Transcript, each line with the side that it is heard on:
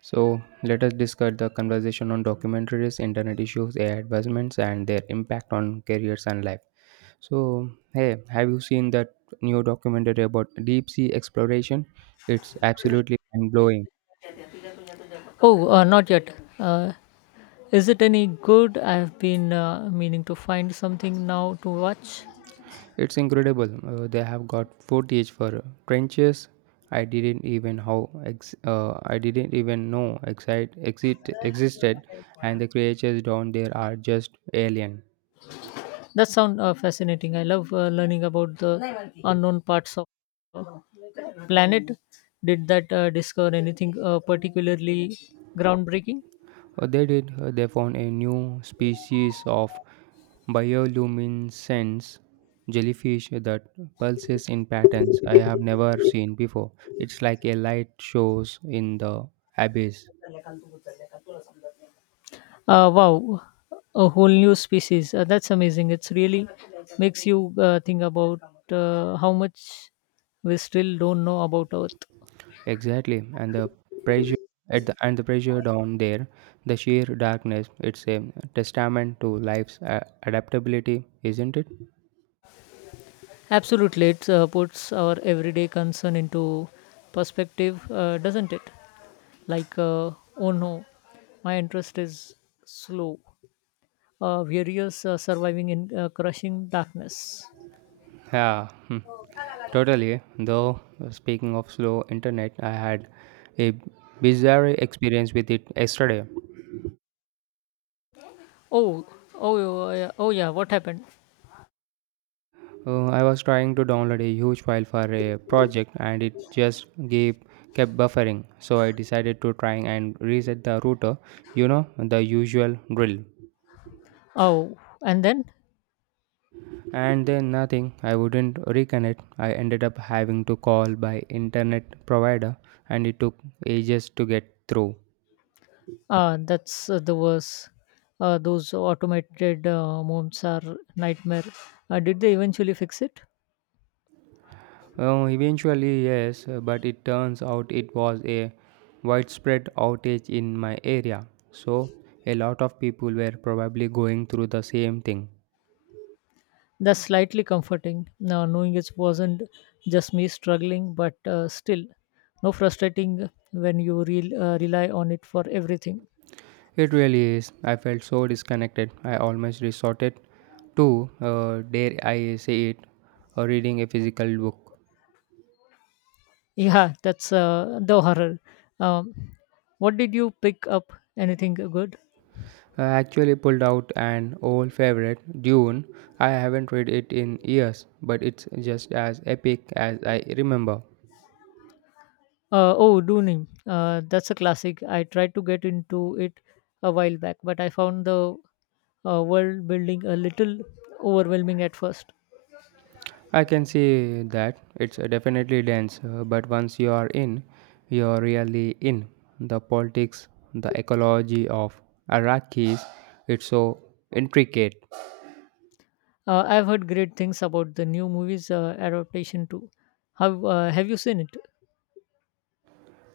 right: So let us discuss the conversation on documentaries, internet issues, AI advancements, and their impact on careers and life. So, hey, have you seen that new documentary about deep sea exploration? It's absolutely mind blowing.
left: Oh, not yet. Uh, is it any good? I've been meaning to find something now to watch.
right: It's incredible. They have got footage for trenches. I didn't even know exit existed, and the creatures down there are just alien.
left: That sounds fascinating. I love learning about the unknown parts of uh, planet. Did that discover anything particularly groundbreaking?
right: They did. They found a new species of bioluminescence jellyfish that pulses in patterns I have never seen before. It's like a light shows in the abyss.
left: Wow, a whole new species. That's amazing. It's really makes you think about how much we still don't know about Earth.
right: Exactly, and pressure the pressure down there, the sheer darkness. It's a testament to life's adaptability, isn't it?
left: Absolutely, it puts our everyday concern into perspective, doesn't it? Like, oh no, my interest is slow. Various surviving in crushing darkness.
right: Yeah, hmm, totally. Though, speaking of slow internet, I had a bizarre experience with it yesterday.
left: Oh, oh, oh, yeah, oh, yeah, what happened?
right: I was trying to download a huge file for a project and it just gave kept buffering. So I decided to try and reset the router, you know, the usual drill.
left: Oh, and then?
right: And then nothing, I wouldn't reconnect. I ended up having to call my internet provider and it took ages to get through.
left: That's the worst. Those automated moms are nightmare. Did they eventually fix it?
right: Eventually, yes, but it turns out it was a widespread outage in my area. So, a lot of people were probably going through the same thing.
left: That's slightly comforting, now knowing it wasn't just me struggling, but still, no frustrating when you rely on it for everything.
right: It really is. I felt so disconnected. I almost resorted to, dare I say it, reading a physical book.
left: Yeah, that's the horror. Um, what did you pick up? Anything good?
right: I actually pulled out an old favorite, Dune. I haven't read it in years, but it's just as epic as I remember.
left: Oh, Doonim. That's a classic. I tried to get into it a while back, but I found the world building a little overwhelming at first.
right: I can see that it's definitely dense, but once you are in, you're really in. The politics, the ecology of Iraqis, it's so intricate.
left: I've heard great things about the new movie's adaptation too. Have you seen it?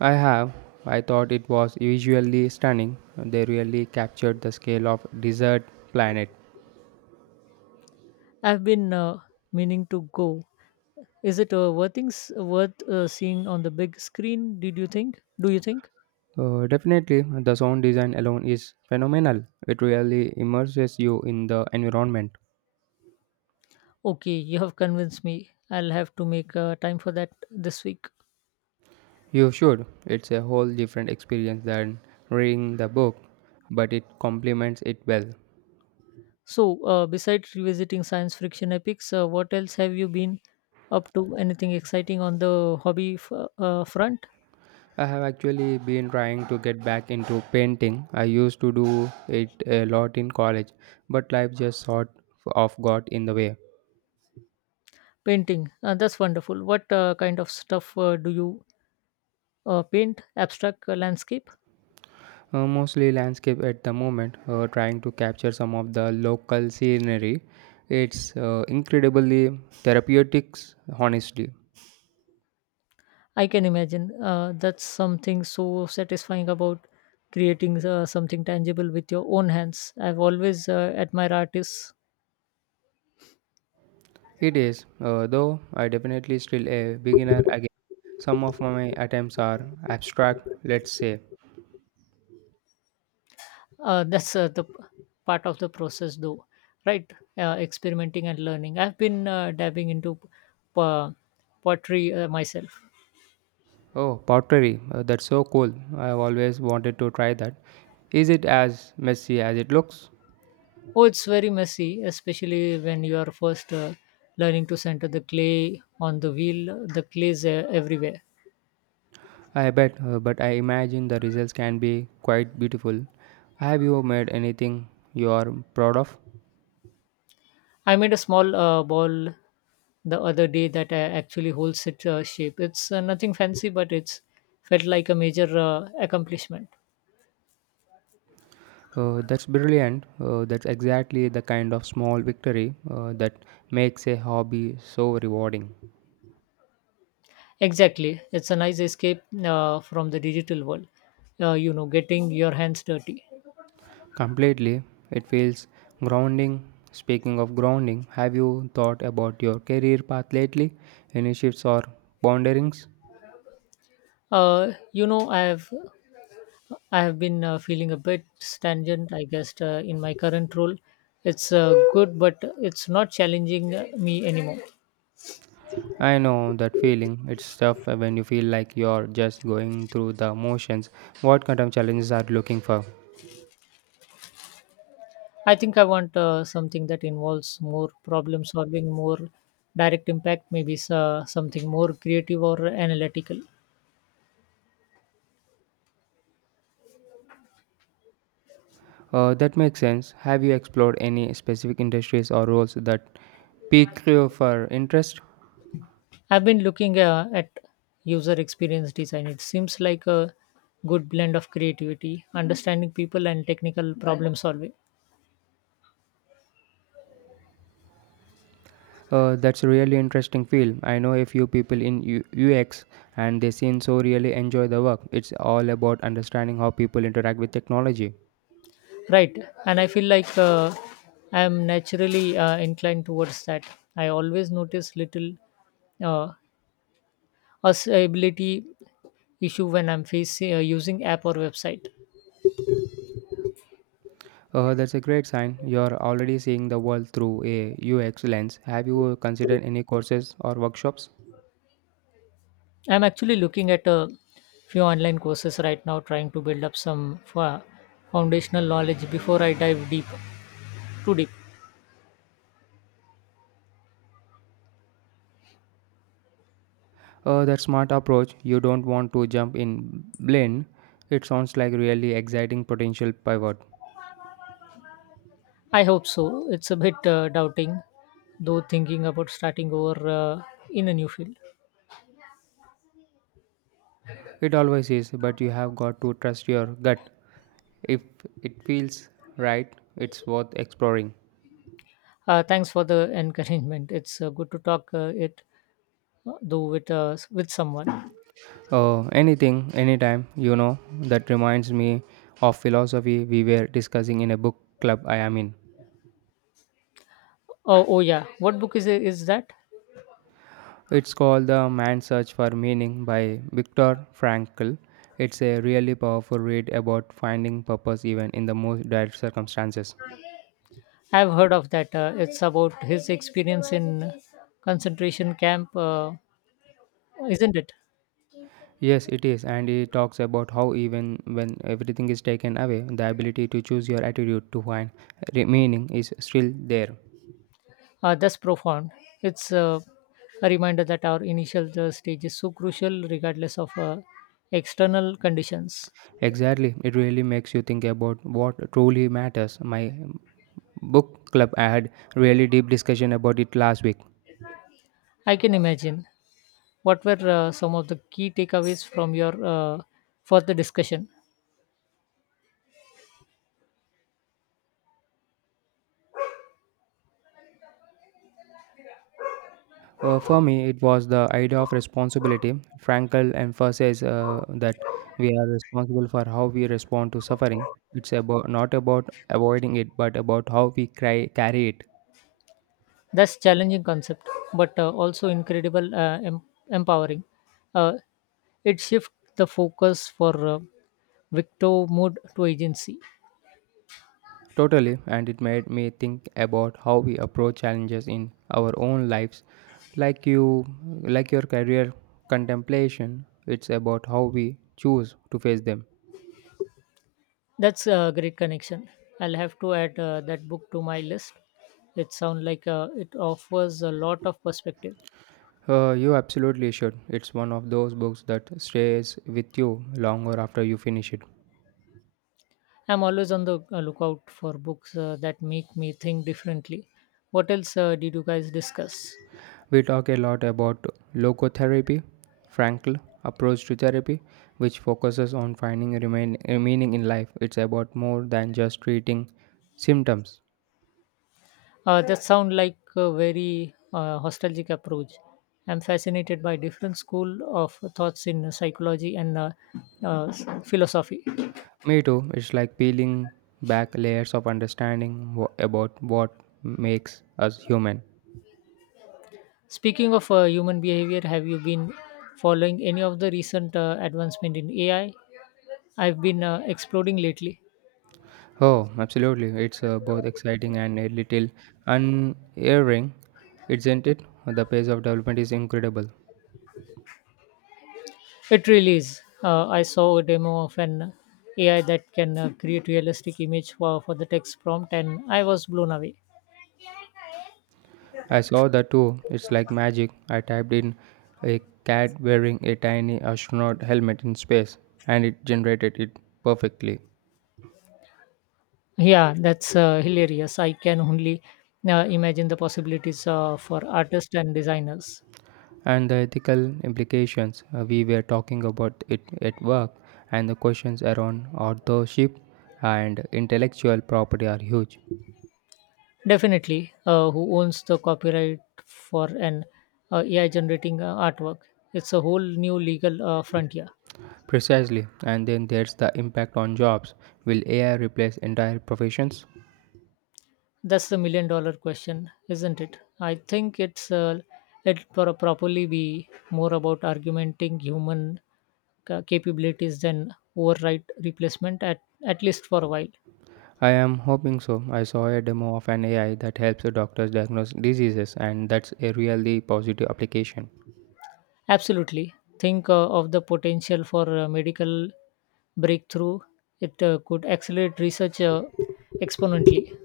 right: I have, I thought it was visually stunning. They really captured the scale of desert planet.
left: I've been meaning to go. Is it worth things worth seeing on the big screen? Did you think? Do you think?
right: Definitely, the sound design alone is phenomenal. It really immerses you in the environment.
left: Okay, you have convinced me. I'll have to make time for that this week.
right: You should. It's a whole different experience than reading the book, but it complements it well.
left: So, besides revisiting science fiction epics, what else have you been up to? Anything exciting on the hobby front?
right: I have actually been trying to get back into painting. I used to do it a lot in college, but life just sort of got in the way.
left: Painting. That's wonderful. What kind of stuff do you paint abstract landscape.
right: Mostly landscape at the moment, trying to capture some of the local scenery. It's incredibly therapeutic, honestly.
left: I can imagine that's something so satisfying about creating something tangible with your own hands. I've always admired artists.
right: It is, though I definitely still a beginner again. Some of my attempts are abstract, let's say.
left: That's the part of the process, though, right? Experimenting and learning. I've been dabbing into uh, pottery myself.
right: Oh, pottery, that's so cool. I've always wanted to try that. Is it as messy as it looks?
left: Oh, it's very messy, especially when you are first learning to center the clay on the wheel. The clays everywhere.
right: I bet, but I imagine the results can be quite beautiful. Have you made anything you are proud of?
left: I made a small ball the other day that actually holds its shape. It's nothing fancy, but it's felt like a major accomplishment.
right: That's brilliant. That's exactly the kind of small victory that makes a hobby so rewarding.
left: Exactly, it's a nice escape from the digital world. Getting your hands dirty.
right: Completely, it feels grounding. Speaking of grounding, have you thought about your career path lately? Any shifts or ponderings?
left: Uh, you know, I have I have been feeling a bit stagnant. I guess in my current role, it's good, but it's not challenging me anymore.
right: I know that feeling. It's tough when you feel like you're just going through the motions. What kind of challenges are you looking for?
left: I think I want something that involves more problem solving, more direct impact, maybe something more creative or analytical.
right: That makes sense. Have you explored any specific industries or roles that pique your for interest?
left: I've been looking at user experience design. It seems like a good blend of creativity, understanding people, and technical problem solving.
right: That's a really interesting field. I know a few people in UX and they seem so really enjoy the work. It's all about understanding how people interact with technology.
left: Right. And I feel like I'm naturally inclined towards that. I always notice little uh, usability issue when I'm facing using app or website.
right: That's a great sign. You're already seeing the world through a UX lens. Have you considered any courses or workshops?
left: I'm actually looking at a few online courses right now, trying to build up some foundational knowledge before I dive too deep.
right: That smart approach. You don't want to jump in blind. It sounds like really exciting potential pivot.
left: I hope so. It's a bit doubting, though, thinking about starting over in a new field.
right: It always is, but you have got to trust your gut. If it feels right, it's worth exploring.
left: Thanks for the encouragement. It's good to talk it though with with someone.
right: Anything, anytime, you know, that reminds me of philosophy we were discussing in a book club I am in.
left: Oh, oh yeah. What book is that?
right: It's called The Man's Search for Meaning by Viktor Frankl. It's a really powerful read about finding purpose even in the most dire circumstances.
left: I've heard of that. It's about his experience in concentration camp, isn't it?
right: Yes, it is, and it talks about how even when everything is taken away, the ability to choose your attitude to find meaning is still there.
left: That's profound. It's a reminder that our initial stage is so crucial, regardless of external conditions.
right: Exactly, it really makes you think about what truly matters. My book club I had really deep discussion about it last week.
left: I can imagine. What were some of the key takeaways from your further discussion?
right: For me it was the idea of responsibility. Frankl emphasizes that we are responsible for how we respond to suffering. It's about not about avoiding it but about how we carry it.
left: That's challenging concept, but also incredible, empowering. Uh, it shifts the focus for victor mood to agency.
right: Totally, and it made me think about how we approach challenges in our own lives, like you like your career contemplation. It's about how we choose to face them.
left: That's a great connection. I'll have to add that book to my list. It sounds like it offers a lot of perspective.
right: You absolutely should. It's one of those books that stays with you longer after you finish it.
left: I'm always on the lookout for books that make me think differently. What else did you guys discuss?
right: We talk a lot about logotherapy, Frankl approach to therapy, which focuses on finding a meaning in life. It's about more than just treating symptoms.
left: That sounds like a very nostalgic approach. I'm fascinated by different school of thoughts in psychology and philosophy.
right: Me too. It's like peeling back layers of understanding about what makes us human.
left: Speaking of human behavior, have you been following any of the recent advancement in AI? I've been exploding lately.
right: Oh, absolutely. It's both exciting and a little unerring, isn't it? The pace of development is incredible.
left: It really is. I saw a demo of an AI that can create realistic image for the text prompt, and I was blown away.
right: I saw that too. It's like magic. I typed in a cat wearing a tiny astronaut helmet in space, and it generated it perfectly.
left: Yeah, that's hilarious. I can only imagine the possibilities for artists and designers.
right: And the ethical implications we were talking about it at work, and the questions around authorship and intellectual property are huge.
left: Definitely, who owns the copyright for an AI generating artwork? It's a whole new legal frontier.
right: Precisely, and then there's the impact on jobs. Will AI replace entire professions?
left: That's the million dollar question, isn't it? I think it probably be more about argumenting human capabilities than override replacement at least for a while.
right: I am hoping so. I saw a demo of an AI that helps the doctors diagnose diseases, and that's a really positive application.
left: Absolutely, think of the potential for medical breakthrough. It could accelerate research exponentially.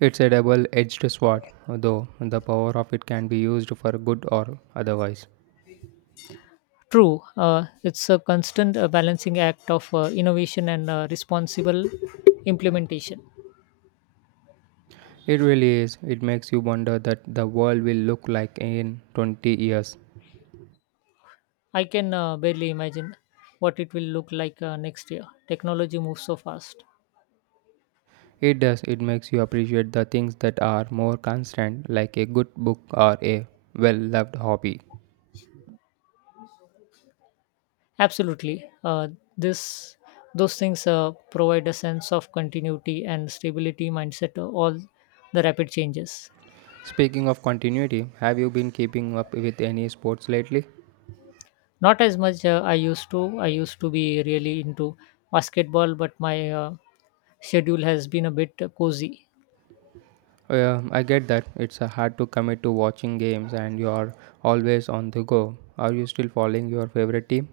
right: It's a double edged sword, though the power of it can be used for good or otherwise.
left: True, it's a constant balancing act of innovation and responsible implementation.
right: It really is. It makes you wonder that the world will look like in 20 years.
left: I can barely imagine what it will look like next year. Technology moves so fast.
right: It does. It makes you appreciate the things that are more constant, like a good book or a well loved hobby.
left: Absolutely, this those things provide a sense of continuity and stability mindset to all the rapid changes.
right: Speaking of continuity, have you been keeping up with any sports lately?
left: Not as much I used to. I used to be really into basketball, but my schedule has been a bit cozy.
right: I get that it's hard to commit to watching games and you're always on the go. Are you still following your favorite team?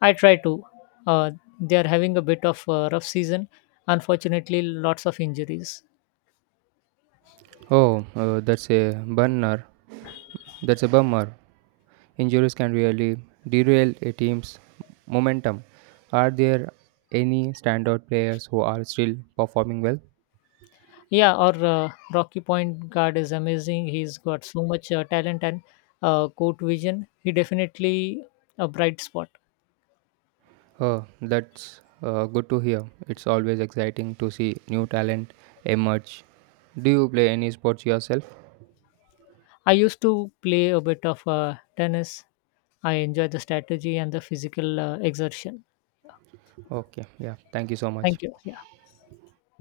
left: I try to. Uh, they are having a bit of a rough season. Unfortunately, lots of injuries.
right: Oh, that's a bummer. That's a bummer. Injuries can really derail a team's momentum. Are there any standout players who are still performing well?
left: Yeah, our Rocky Point guard is amazing. He's got so much talent and court vision. He definitely a bright spot.
right: Oh, that's good to hear. It's always exciting to see new talent emerge. Do you play any sports yourself?
left: I used to play a bit of tennis. I enjoy the strategy and the physical exertion.
right: Okay, yeah, thank you so much.
left: Thank you. Yeah.